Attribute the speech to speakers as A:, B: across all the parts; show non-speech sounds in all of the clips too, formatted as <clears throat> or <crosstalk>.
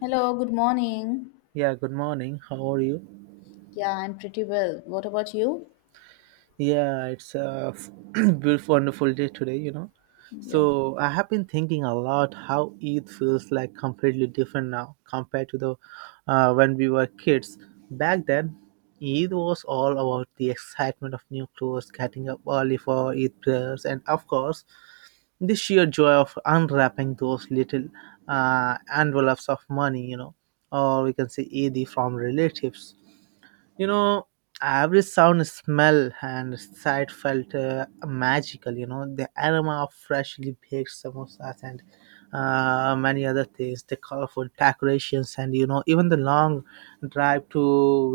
A: Hello, good morning.
B: Yeah, good morning. How are you?
A: Yeah, I'm pretty well. What about you?
B: Yeah, it's a <clears throat> beautiful, wonderful day today, you know.
A: Yeah.
B: So, I have been thinking a lot how Eid feels like completely different now compared to the when we were kids. Back then, Eid was all about the excitement of new clothes, getting up early for Eid prayers, and of course, the sheer joy of unwrapping those little envelopes of money, you know, or we can say Eid from relatives. You know, every sound, smell and sight felt magical, you know, the aroma of freshly baked samosas and many other things, the colorful decorations, and you know, even the long drive to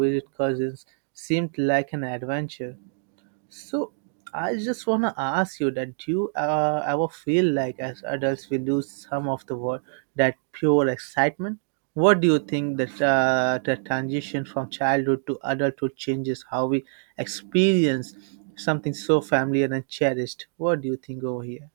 B: visit cousins seemed like an adventure. So I just want to ask you that, do you ever feel like as adults we lose some of that pure excitement? What do you think that the transition from childhood to adulthood changes how we experience something so familiar and cherished? What do you think over here?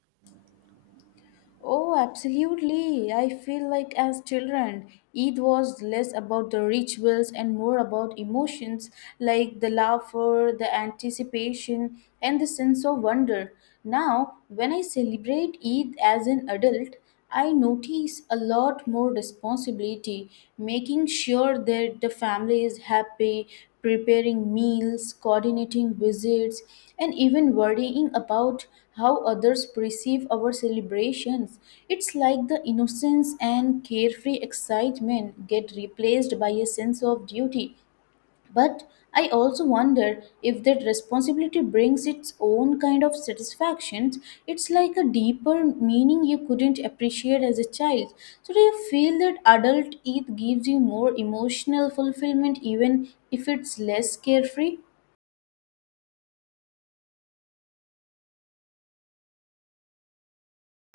A: Oh, absolutely. I feel like as children, Eid was less about the rituals and more about emotions like the laughter, the anticipation, and the sense of wonder. Now, when I celebrate Eid as an adult, I notice a lot more responsibility, making sure that the family is happy, preparing meals, coordinating visits, and even worrying about how others perceive our celebrations. It's like the innocence and carefree excitement get replaced by a sense of duty, but I also wonder if that responsibility brings its own kind of satisfactions. It's like a deeper meaning you couldn't appreciate as a child. So, do you feel that adult youth gives you more emotional fulfillment even if it's less carefree?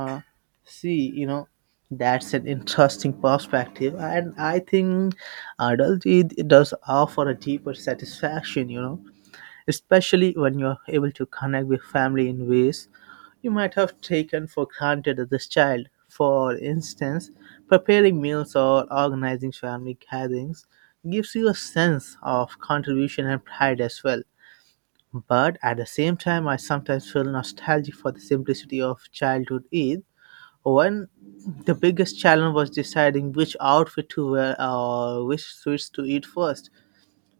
B: Uh, See, you know, that's an interesting perspective, and I think adulthood, it does offer a deeper satisfaction, you know, especially when you are able to connect with family in ways you might have taken for granted as a child. For instance, preparing meals or organizing family gatherings gives you a sense of contribution and pride as well. But at the same time, I sometimes feel nostalgic for the simplicity of childhood Eid. When the biggest challenge was deciding which outfit to wear or which sweets to eat first,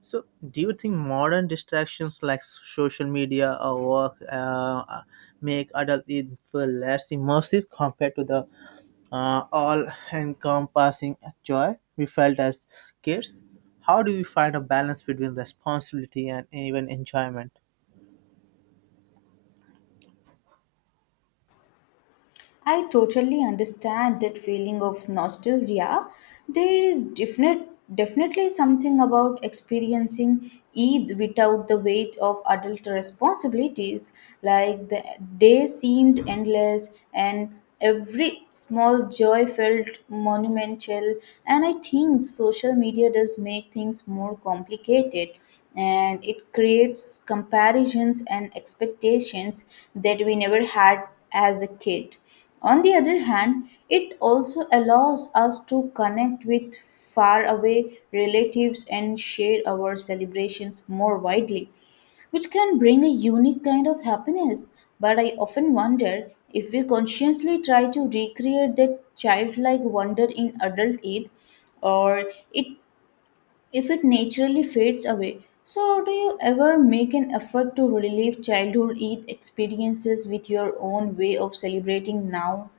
B: so, do you think modern distractions like social media or work make adult Eden feel less immersive compared to the all-encompassing joy we felt as kids? How do we find a balance between responsibility and even enjoyment?
A: I totally understand that feeling of nostalgia. There is definitely something about experiencing Eid without the weight of adult responsibilities. Like the day seemed endless and every small joy felt monumental. And I think social media does make things more complicated and it creates comparisons and expectations that we never had as a kid. On the other hand, it also allows us to connect with faraway relatives and share our celebrations more widely, which can bring a unique kind of happiness. But I often wonder if we consciously try to recreate that childlike wonder in adult Eid, or it if it naturally fades away. So, do you ever make an effort to relive childhood Eid experiences with your own way of celebrating now?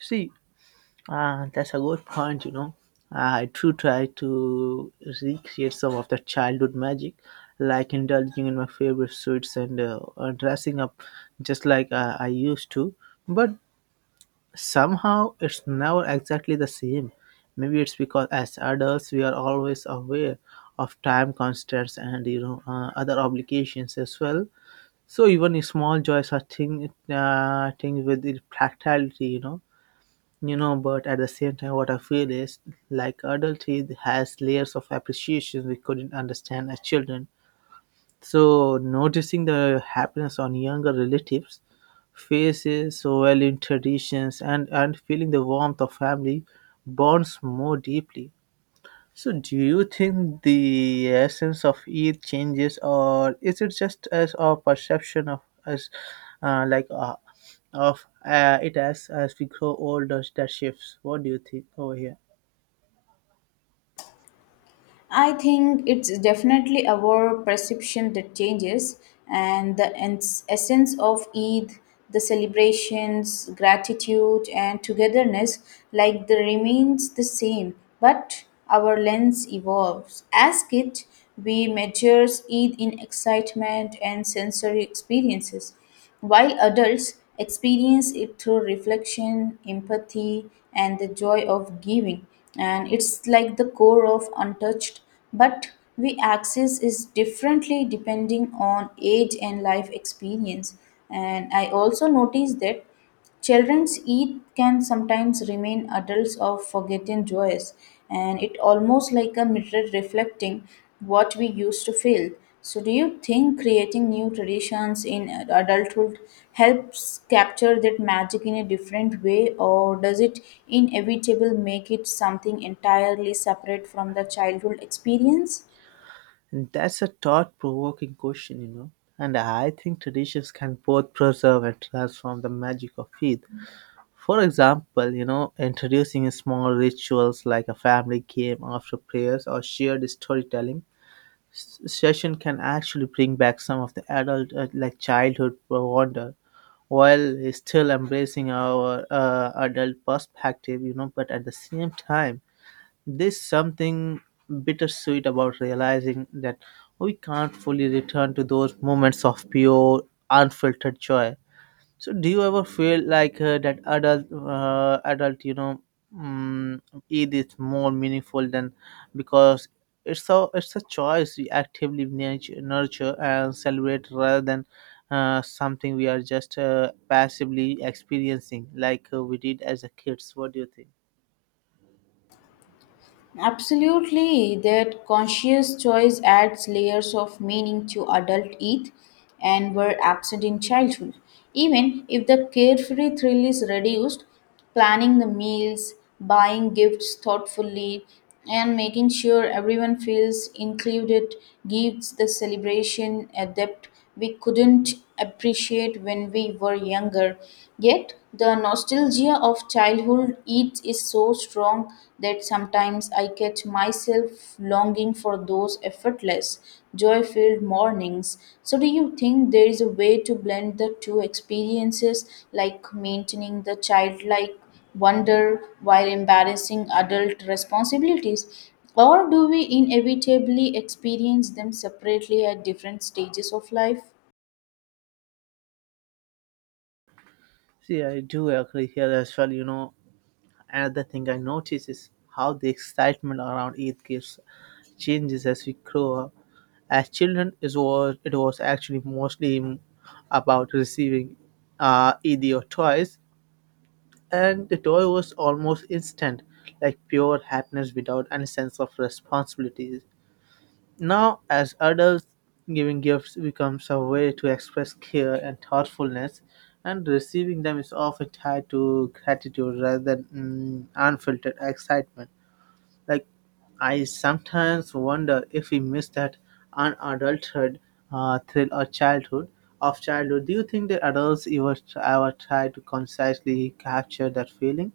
B: See, ah, that's a good point, you know. Ah, I do try to recreate some of the childhood magic, like indulging in my favorite sweets and dressing up just like I used to. But somehow it's never exactly the same. Maybe it's because as adults we are always aware of time constraints and you know other obligations as well. So even small joys are thing with the practicality, you know. You know, but at the same time, what I feel is like adulthood has layers of appreciation we couldn't understand as children. So, noticing the happiness on younger relatives' faces, valuing traditions, and feeling the warmth of family bonds more deeply. So, do you think the essence of Eid changes, or is it just as our perception of us, like of it as we grow older that shifts? What do you think over here?
A: I think it's definitely our perception that changes, and the essence of Eid, the celebrations, gratitude, and togetherness, like the remains the same, but our lens evolves. As kids, we measure Eid in excitement and sensory experiences, while adults experience it through reflection, empathy, and the joy of giving. And it's like the core of untouched, but we access is differently depending on age and life experience. And I also noticed that Children's Eid can sometimes remain adults of forgotten joys, and it almost like a mirror reflecting what we used to feel. So, do you think creating new traditions in adulthood helps capture that magic in a different way, or does it inevitably make it something entirely separate from the childhood experience?
B: And that's a thought-provoking question, you know. And I think traditions can both preserve and transform the magic of Eid. For example, you know, introducing small rituals like a family game after prayers or shared storytelling session can actually bring back some of the adult like childhood wonder while still embracing our adult perspective, you know, but at the same time, there's something bittersweet about realizing that we can't fully return to those moments of pure, unfiltered joy. So, do you ever feel like that adult, adult, you know, um, it is more meaningful than, because it's a choice we actively nurture and celebrate rather than something we are just passively experiencing like we did as a kids. What do you think?
A: Absolutely, that conscious choice adds layers of meaning to adult youth and were absent in childhood. Even if the carefree thrill is reduced, planning the meals, buying gifts thoughtfully, and making sure everyone feels included gives the celebration a depth we couldn't appreciate when we were younger. Yet, the nostalgia of childhood eats is so strong that sometimes I catch myself longing for those effortless, joy filled mornings. So, do you think there is a way to blend the two experiences, like maintaining the childlike wonder while embarrassing adult responsibilities? Or do we inevitably experience them separately at different stages of life?
B: See, I do agree here as well. You know, another thing I notice is how the excitement around Eid gives changes as we grow up. As children, it was actually mostly about receiving either toys, and the toy was almost instant, like pure happiness without any sense of responsibilities. Now, as adults, giving gifts becomes a way to express care and thoughtfulness, and receiving them is often tied to gratitude rather than unfiltered excitement. Like I sometimes wonder if we miss that unadulterated thrill or childhood. Of childhood, do you think that adults ever try to consciously capture that feeling,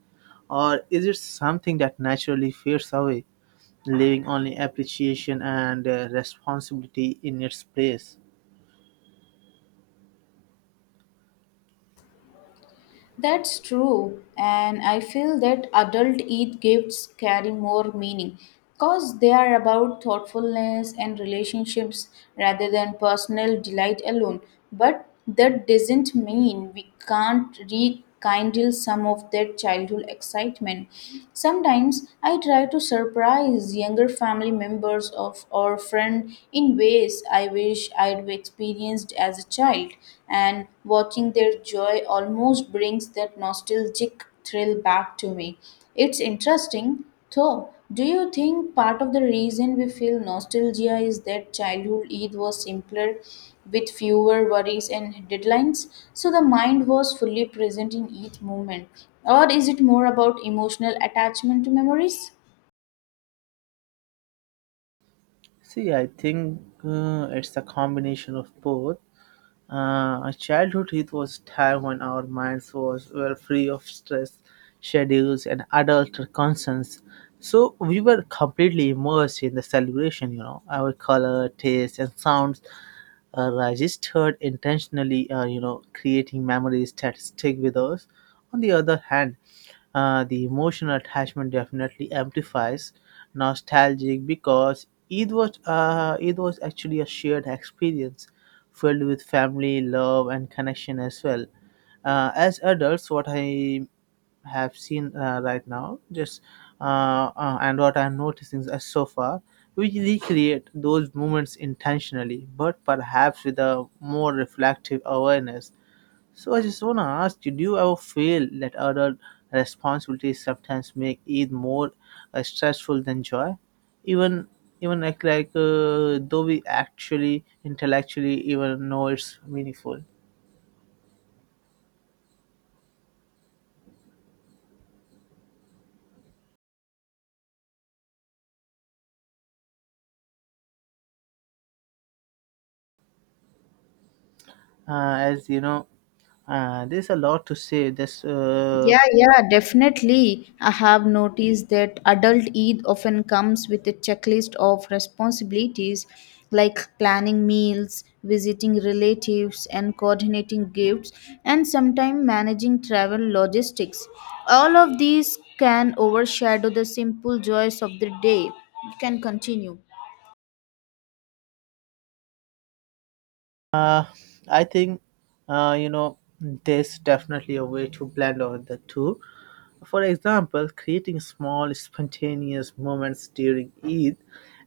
B: or is it something that naturally fades away, leaving only appreciation and responsibility in its place?
A: That's true, and I feel that adult Eid gifts carry more meaning because they are about thoughtfulness and relationships rather than personal delight alone. But that doesn't mean we can't rekindle some of that childhood excitement. Sometimes I try to surprise younger family members of or friend in ways I wish I'd experienced as a child, and watching their joy almost brings that nostalgic thrill back to me. It's interesting, though. Do you think part of the reason we feel nostalgia is that childhood Eid was simpler with fewer worries and deadlines, so the mind was fully present in each moment? Or is it more about emotional attachment to memories?
B: See, I think it's a combination of both. Our childhood, it was time when our minds was were free of stress, schedules, and adult concerns. So we were completely immersed in the celebration. You know, our color, taste, and sounds registered intentionally, you know, creating memories that stick with us. On the other hand, the emotional attachment definitely amplifies nostalgic, because it was actually a shared experience filled with family, love, and connection as well. As adults, what I have seen right now just and what I'm noticing is so far we recreate those moments intentionally, but perhaps with a more reflective awareness. So I just want to ask you, do you ever feel that other responsibilities sometimes make it more stressful than joy, even even though we actually intellectually even know it's meaningful, as you know, there's a lot to say. There's
A: Yeah, yeah, definitely. I have noticed that adult Eid often comes with a checklist of responsibilities like planning meals, visiting relatives, and coordinating gifts, and sometimes managing travel logistics. All of these can overshadow the simple joys of the day. You can continue.
B: Uh, I think you know, there's definitely a way to blend all the two. For example, creating small spontaneous moments during Eid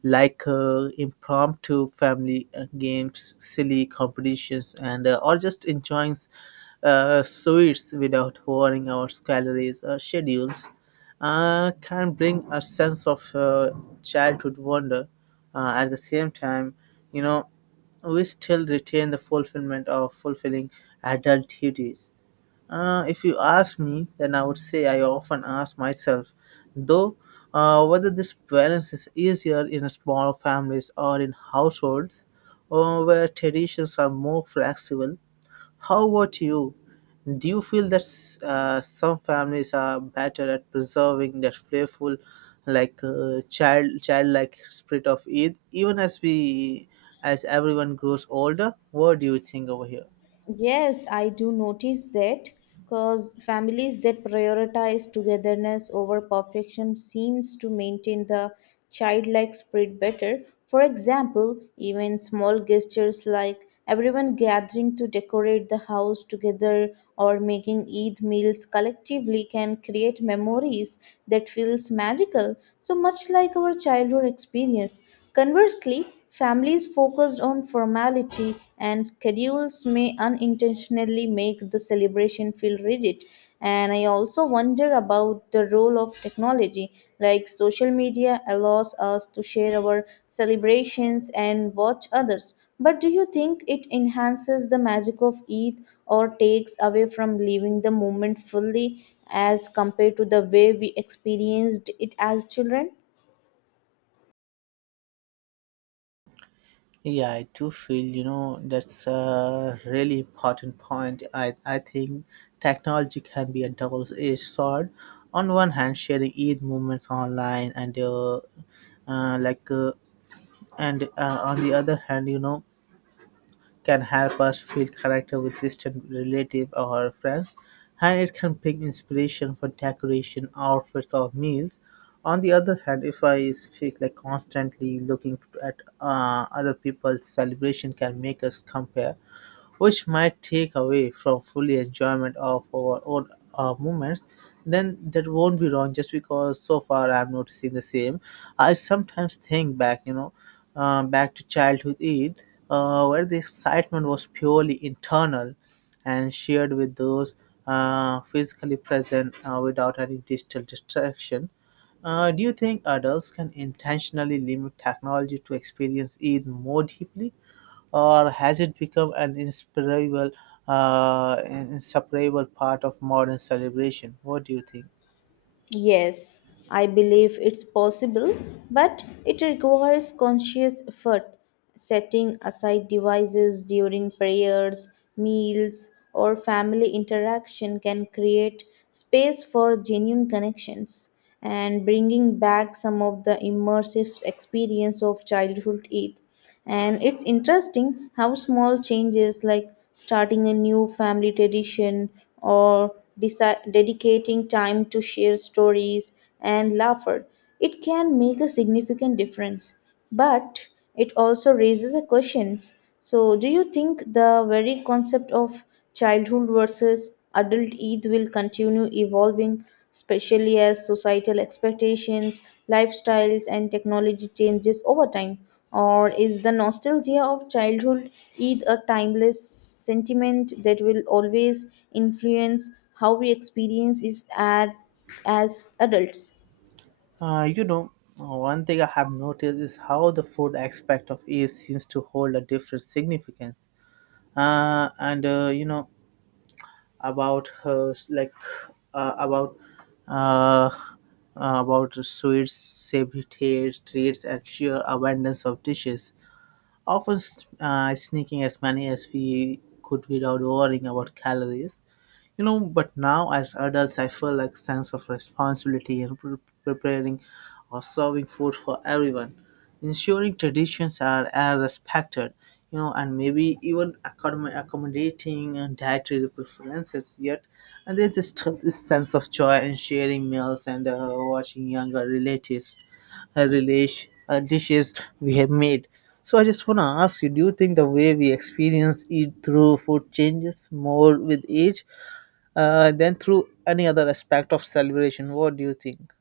B: like impromptu family games, silly competitions and or just enjoying sweets without worrying about calories or schedules can bring a sense of childhood wonder. At the same time, you know, we still retain the fulfillment of fulfilling adult duties. If you ask me, then I would say I often ask myself, though, whether this balance is easier in small families or in households where traditions are more flexible. How about you? Do you feel that some families are better at preserving that playful, childlike spirit of Eid, even as we as everyone grows older? What do you think over here?
A: Yes, I do notice that because families that prioritize togetherness over perfection seems to maintain the childlike spirit better. For example, even small gestures like everyone gathering to decorate the house together or making Eid meals collectively can create memories that feels magical, so much like our childhood experience. Conversely, families focused on formality and schedules may unintentionally make the celebration feel rigid. And I also wonder about the role of technology, like social media allows us to share our celebrations and watch others. But do you think it enhances the magic of Eid or takes away from living the moment fully as compared to the way we experienced it as children?
B: Yeah, I do feel, you know, that's a really important point. I think technology can be a double-edged sword. On one hand, sharing Eid movements online and uh, like uh, on the other hand, you know, can help us feel connected with distant relatives or friends, and it can bring inspiration for decoration, outfits, or meals. On the other hand, if I speak, like constantly looking at other people's celebration, can make us compare, which might take away from fully enjoyment of our own moments, then that won't be wrong, just because so far I'm noticing the same. I sometimes think back, you know, back to childhood Eid, where the excitement was purely internal and shared with those physically present without any digital distraction. Do you think adults can intentionally limit technology to experience Eid more deeply? Or has it become an inseparable part of modern celebration? What do you think?
A: Yes, I believe it's possible, but it requires conscious effort. Setting aside devices during prayers, meals, or family interaction can create space for genuine connections and bringing back some of the immersive experience of childhood Eid. And it's interesting how small changes like starting a new family tradition or dedicating time to share stories and laughter, it can make a significant difference. But it also raises a questions. So, do you think the very concept of childhood versus adult Eid will continue evolving, especially as societal expectations, lifestyles, and technology changes over time? Or is the nostalgia of childhood Eid a timeless sentiment that will always influence how we experience as adults?
B: You know, one thing I have noticed is how the food aspect of Eid seems to hold a different significance. And You know, about uh, about uh, about sweets, savory taste, treats, and sheer abundance of dishes. Often sneaking as many as we could without worrying about calories, you know, but now as adults I feel like sense of responsibility in preparing or serving food for everyone, ensuring traditions are respected, you know, and maybe even accommodating and dietary preferences yet, and there's just still this sense of joy in sharing meals and watching younger relatives relish, dishes we have made. So I just want to ask you, do you think the way we experience eat through food changes more with age than through any other aspect of celebration. What do you think?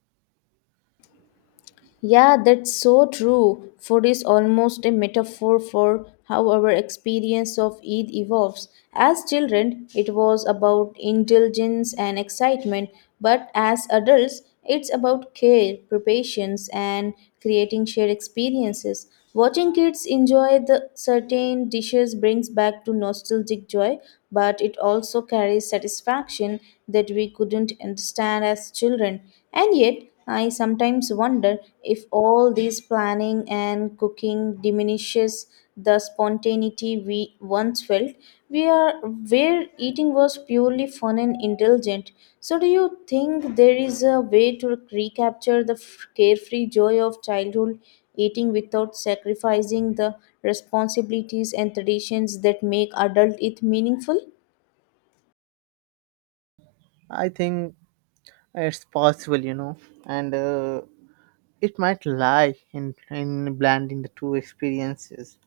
A: Yeah, that's so true. Food is almost a metaphor for how our experience of Eid evolves. As children, it was about indulgence and excitement, but as adults, it's about care, preparation, and creating shared experiences. Watching kids enjoy the certain dishes brings back to nostalgic joy, but it also carries satisfaction that we couldn't understand as children. And yet, I sometimes wonder if all this planning and cooking diminishes the spontaneity we once felt. We are where eating was purely fun and indulgent. So, do you think there is a way to recapture the carefree joy of childhood eating without sacrificing the responsibilities and traditions that make adult it meaningful?
B: I think it's possible, you know, and it might lie in blending the two experiences.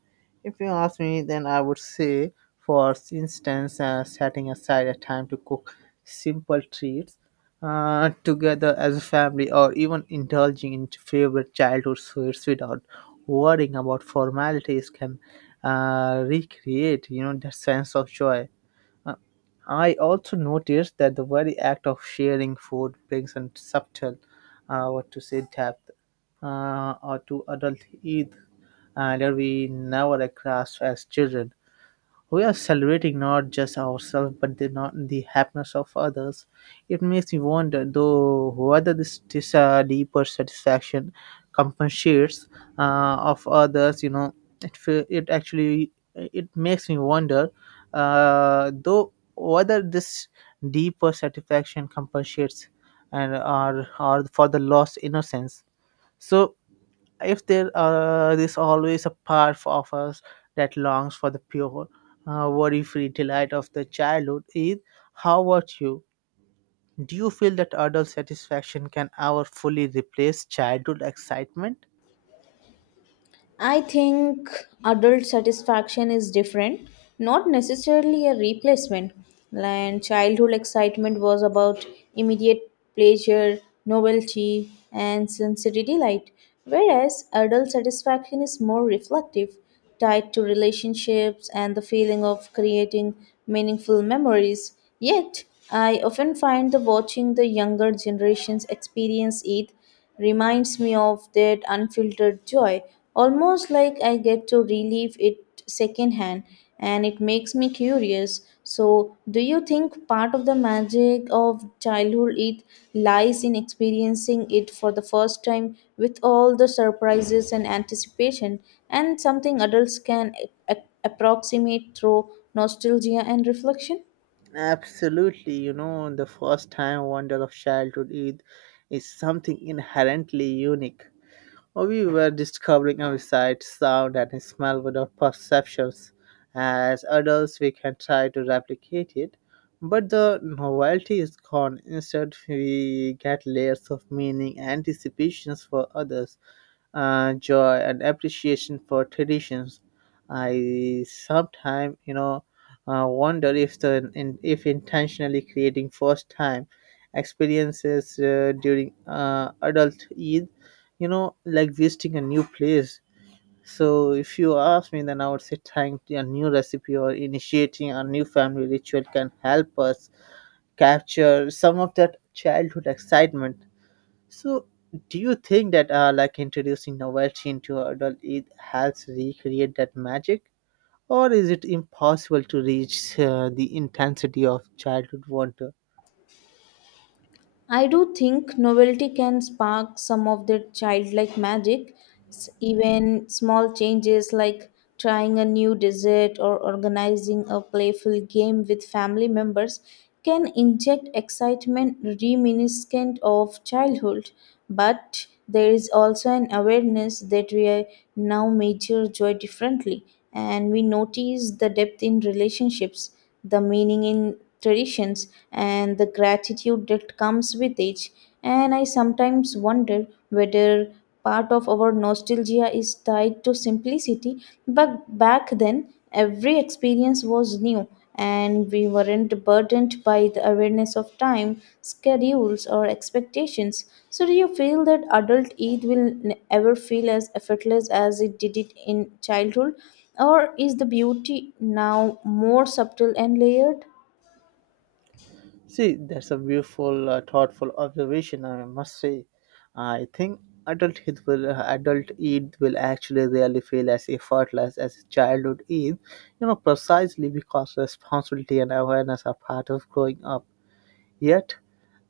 B: If you ask me, then I would say, for instance, setting aside a time to cook simple treats together as a family, or even indulging in favorite childhood sweets without worrying about formalities, can recreate, you know, that sense of joy. Uh, I also noticed that the very act of sharing food brings a subtle, what to say, depth or to adult Eid that we never grasped as children. We are celebrating not just ourselves but the, not the happiness of others. It makes me wonder, though, whether this, this deeper satisfaction compensates of others. You know, it actually, it makes me wonder, though, whether this deeper satisfaction compensates and are for the lost innocence. So if there is always a part of us that longs for the pure, worry-free delight of the childhood, Eid, how about you? Do you feel that adult satisfaction can ever fully replace childhood excitement?
A: I think adult satisfaction is different, not necessarily a replacement. And childhood excitement was about immediate pleasure, novelty, and sensory delight, whereas adult satisfaction is more reflective, tied to relationships and the feeling of creating meaningful memories. Yet, I often find that watching the younger generations experience it reminds me of that unfiltered joy, almost like I get to relive it secondhand, and it makes me curious. So, do you think part of the magic of childhood it lies in experiencing it for the first time with all the surprises and anticipation, and something adults can approximate through nostalgia and reflection?
B: Absolutely, you know, the first time wonder of childhood Eid is something inherently unique. We were discovering our sight, sound, and smell without perceptions. As adults, we can try to replicate it, but the novelty is gone. Instead, we get layers of meaning, anticipations for others joy and appreciation for traditions. I sometimes, you know, wonder if if intentionally creating first time experiences during adult Eid, you know, like visiting a new place. So if you ask me, then I would say trying a new recipe or initiating a new family ritual can help us capture some of that childhood excitement so, do you think that like introducing novelty into adult it helps recreate that magic, or is it impossible to reach the intensity of childhood wonder?
A: I do think novelty can spark some of that childlike magic. Even small changes like trying a new dessert or organizing a playful game with family members can inject excitement reminiscent of childhood. But there is also an awareness that we are now measure joy differently, and we notice the depth in relationships, the meaning in traditions and the gratitude that comes with it. And I sometimes wonder whether part of our nostalgia is tied to simplicity, but back then every experience was new and we weren't burdened by the awareness of time, schedules, or expectations. So, do you feel that adult Eid will ever feel as effortless as it did it in childhood? Or is the beauty now more subtle and layered?
B: See, that's a beautiful, thoughtful observation. I must say, I think adult Eid will actually really feel as effortless as childhood Eid, you know, precisely because responsibility and awareness are part of growing up. Yet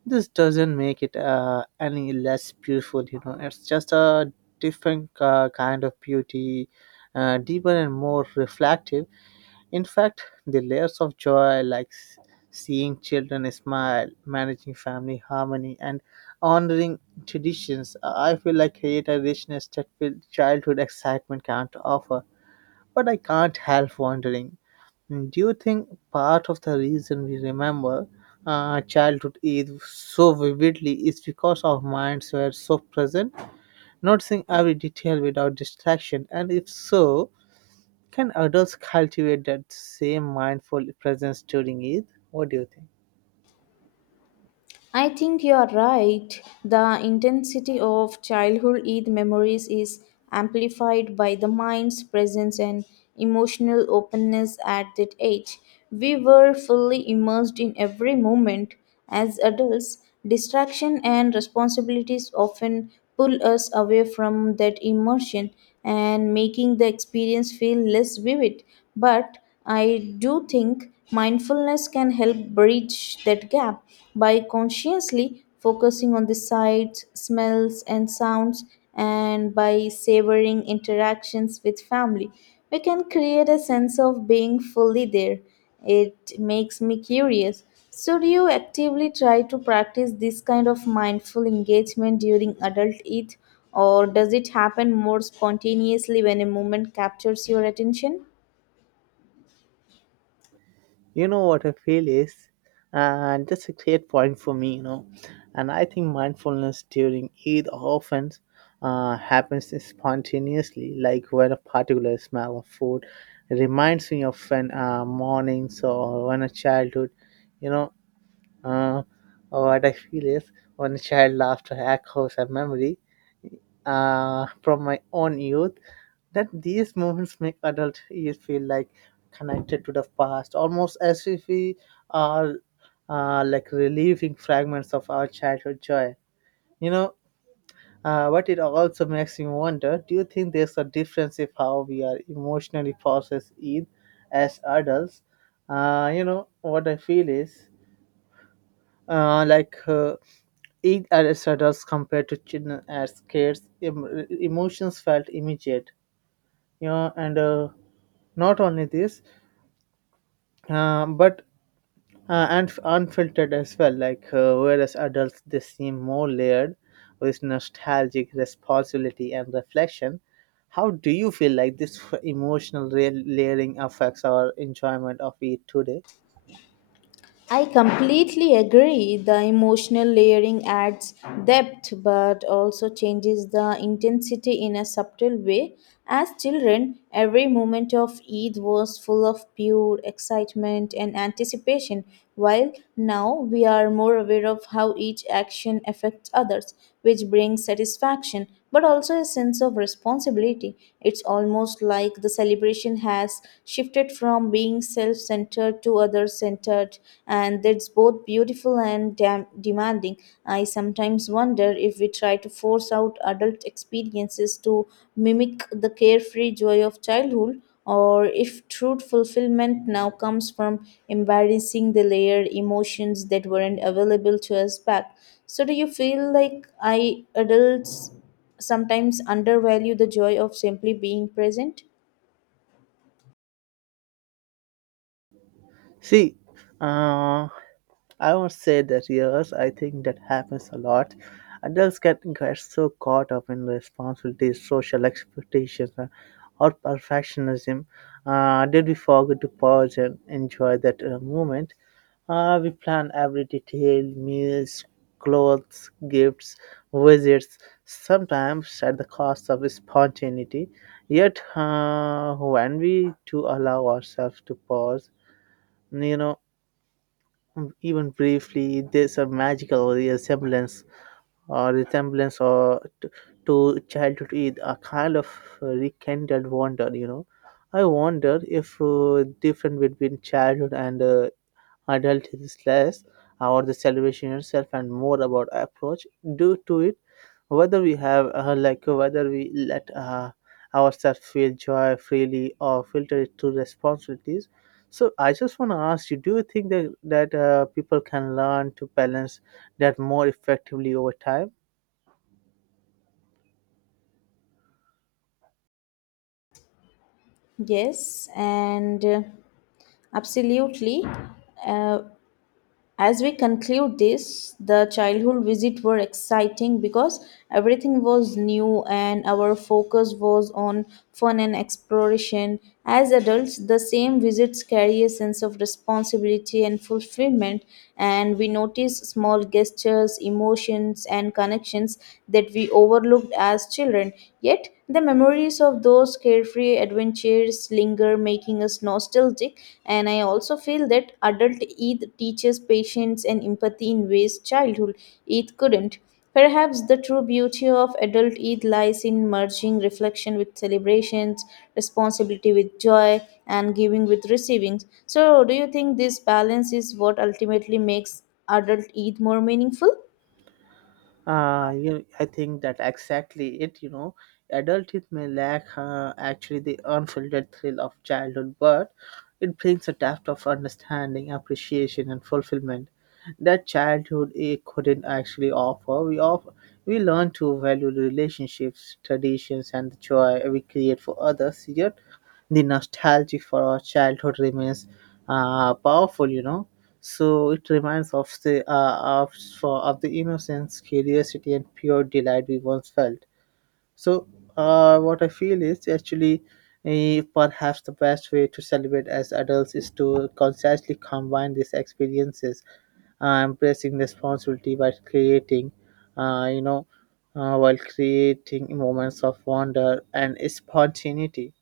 B: this doesn't make it any less beautiful, you know. It's just a different kind of beauty, deeper and more reflective. In fact, the layers of joy, like seeing children smile, managing family harmony, and honoring traditions, I feel like create a richness that childhood excitement can't offer. But I can't help wondering. Do you think part of the reason we remember childhood Eid so vividly is because our minds were so present, noticing every detail without distraction? And if so, can adults cultivate that same mindful presence during Eid? What do you think?
A: I think you are right. The intensity of childhood Eid memories is amplified by the mind's presence and emotional openness at that age. We were fully immersed in every moment. As adults, distraction and responsibilities often pull us away from that immersion and making the experience feel less vivid. But I do think mindfulness can help bridge that gap by consciously focusing on the sights, smells, and sounds, and by savoring interactions with family. We can create a sense of being fully there. It makes me curious. So, do you actively try to practice this kind of mindful engagement during adult ETH, or does it happen more spontaneously when a moment captures your attention?
B: You know what I feel is, and that's a great point for me, you know. And I think mindfulness during Eid often happens spontaneously, like when a particular smell of food reminds me of when mornings or when a childhood, you know. Uh, what I feel is when a child laughter echoes a memory, from my own youth, that these moments make adult years feel like connected to the past, almost as if we are like relieving fragments of our childhood joy. You know, but it also makes me wonder, do you think there's a difference if how we are emotionally process Eid as adults? You know, what I feel is uh, like uh, each Aristotle's compared to children as kids, emotions felt immediate. You know, and not only this, but and unfiltered as well. Whereas adults, they seem more layered with nostalgic responsibility and reflection. How do you feel like this emotional layering affects our enjoyment of it today?
A: I completely agree. The emotional layering adds depth but also changes the intensity in a subtle way. As children, every moment of Eid was full of pure excitement and anticipation, while now we are more aware of how each action affects others, which brings satisfaction but also a sense of responsibility. It's almost like the celebration has shifted from being self centered to other centered, and that's both beautiful and demanding. I sometimes wonder if we try to force out adult experiences to mimic the carefree joy of childhood, or if true fulfillment now comes from embarrassing the layered emotions that weren't available to us back. So, do you feel like I adults sometimes undervalue the joy of simply being present?
B: See, uh, I won't say that yes, I think that happens a lot. Adults get so caught up in responsibilities, social expectations, or perfectionism that we forget to pause and enjoy that moment. We plan every detail, meals, clothes, gifts, visits, sometimes at the cost of spontaneity. Yet, when we do allow ourselves to pause, you know, even briefly, there's a magical resemblance resemblance to childhood, is a kind of rekindled wonder, you know. I wonder if difference between childhood and adult is less about the celebration itself and more about approach due to it, whether we have whether we let ourselves feel joy freely or filter it through responsibilities. So I just want to ask you, do you think that people can learn to balance that more effectively over time.
A: Yes, and absolutely. Uh, as we conclude this, the childhood visit were exciting because everything was new and our focus was on fun and exploration. As adults, the same visits carry a sense of responsibility and fulfillment, and we notice small gestures, emotions, and connections that we overlooked as children. Yet, the memories of those careful carefree adventures linger, making us nostalgic. And I also feel that adult Eid teaches patience and empathy in ways childhood Eid couldn't. Perhaps the true beauty of adult Eid lies in merging reflection with celebrations, responsibility with joy, and giving with receiving. So, do you think this balance is what ultimately makes adult Eid more meaningful?
B: I think that exactly it. You know, adulthood may lack actually the unfiltered thrill of childhood, but it brings a depth of understanding, appreciation, and fulfillment that childhood it couldn't actually offer. We learn to value the relationships, traditions, and the joy we create for others. Yet, the nostalgia for our childhood remains powerful. You know, so it reminds of of the innocence, curiosity, and pure delight we once felt. So what I feel is actually, perhaps the best way to celebrate as adults is to consciously combine these experiences, embracing responsibility by creating, you know, while creating moments of wonder and spontaneity.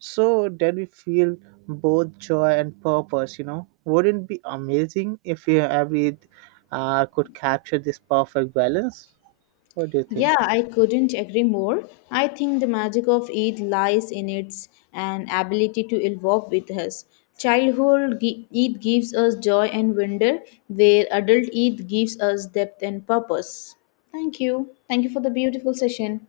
B: So then we feel both joy and purpose, you know. Wouldn't it be amazing if we every could capture this perfect balance? What do you think?
A: Yeah, I couldn't agree more. I think the magic of Eid lies in its an ability to evolve with us. Childhood Eid gives us joy and wonder, where adult Eid gives us depth and purpose. Thank you. Thank you for the beautiful session.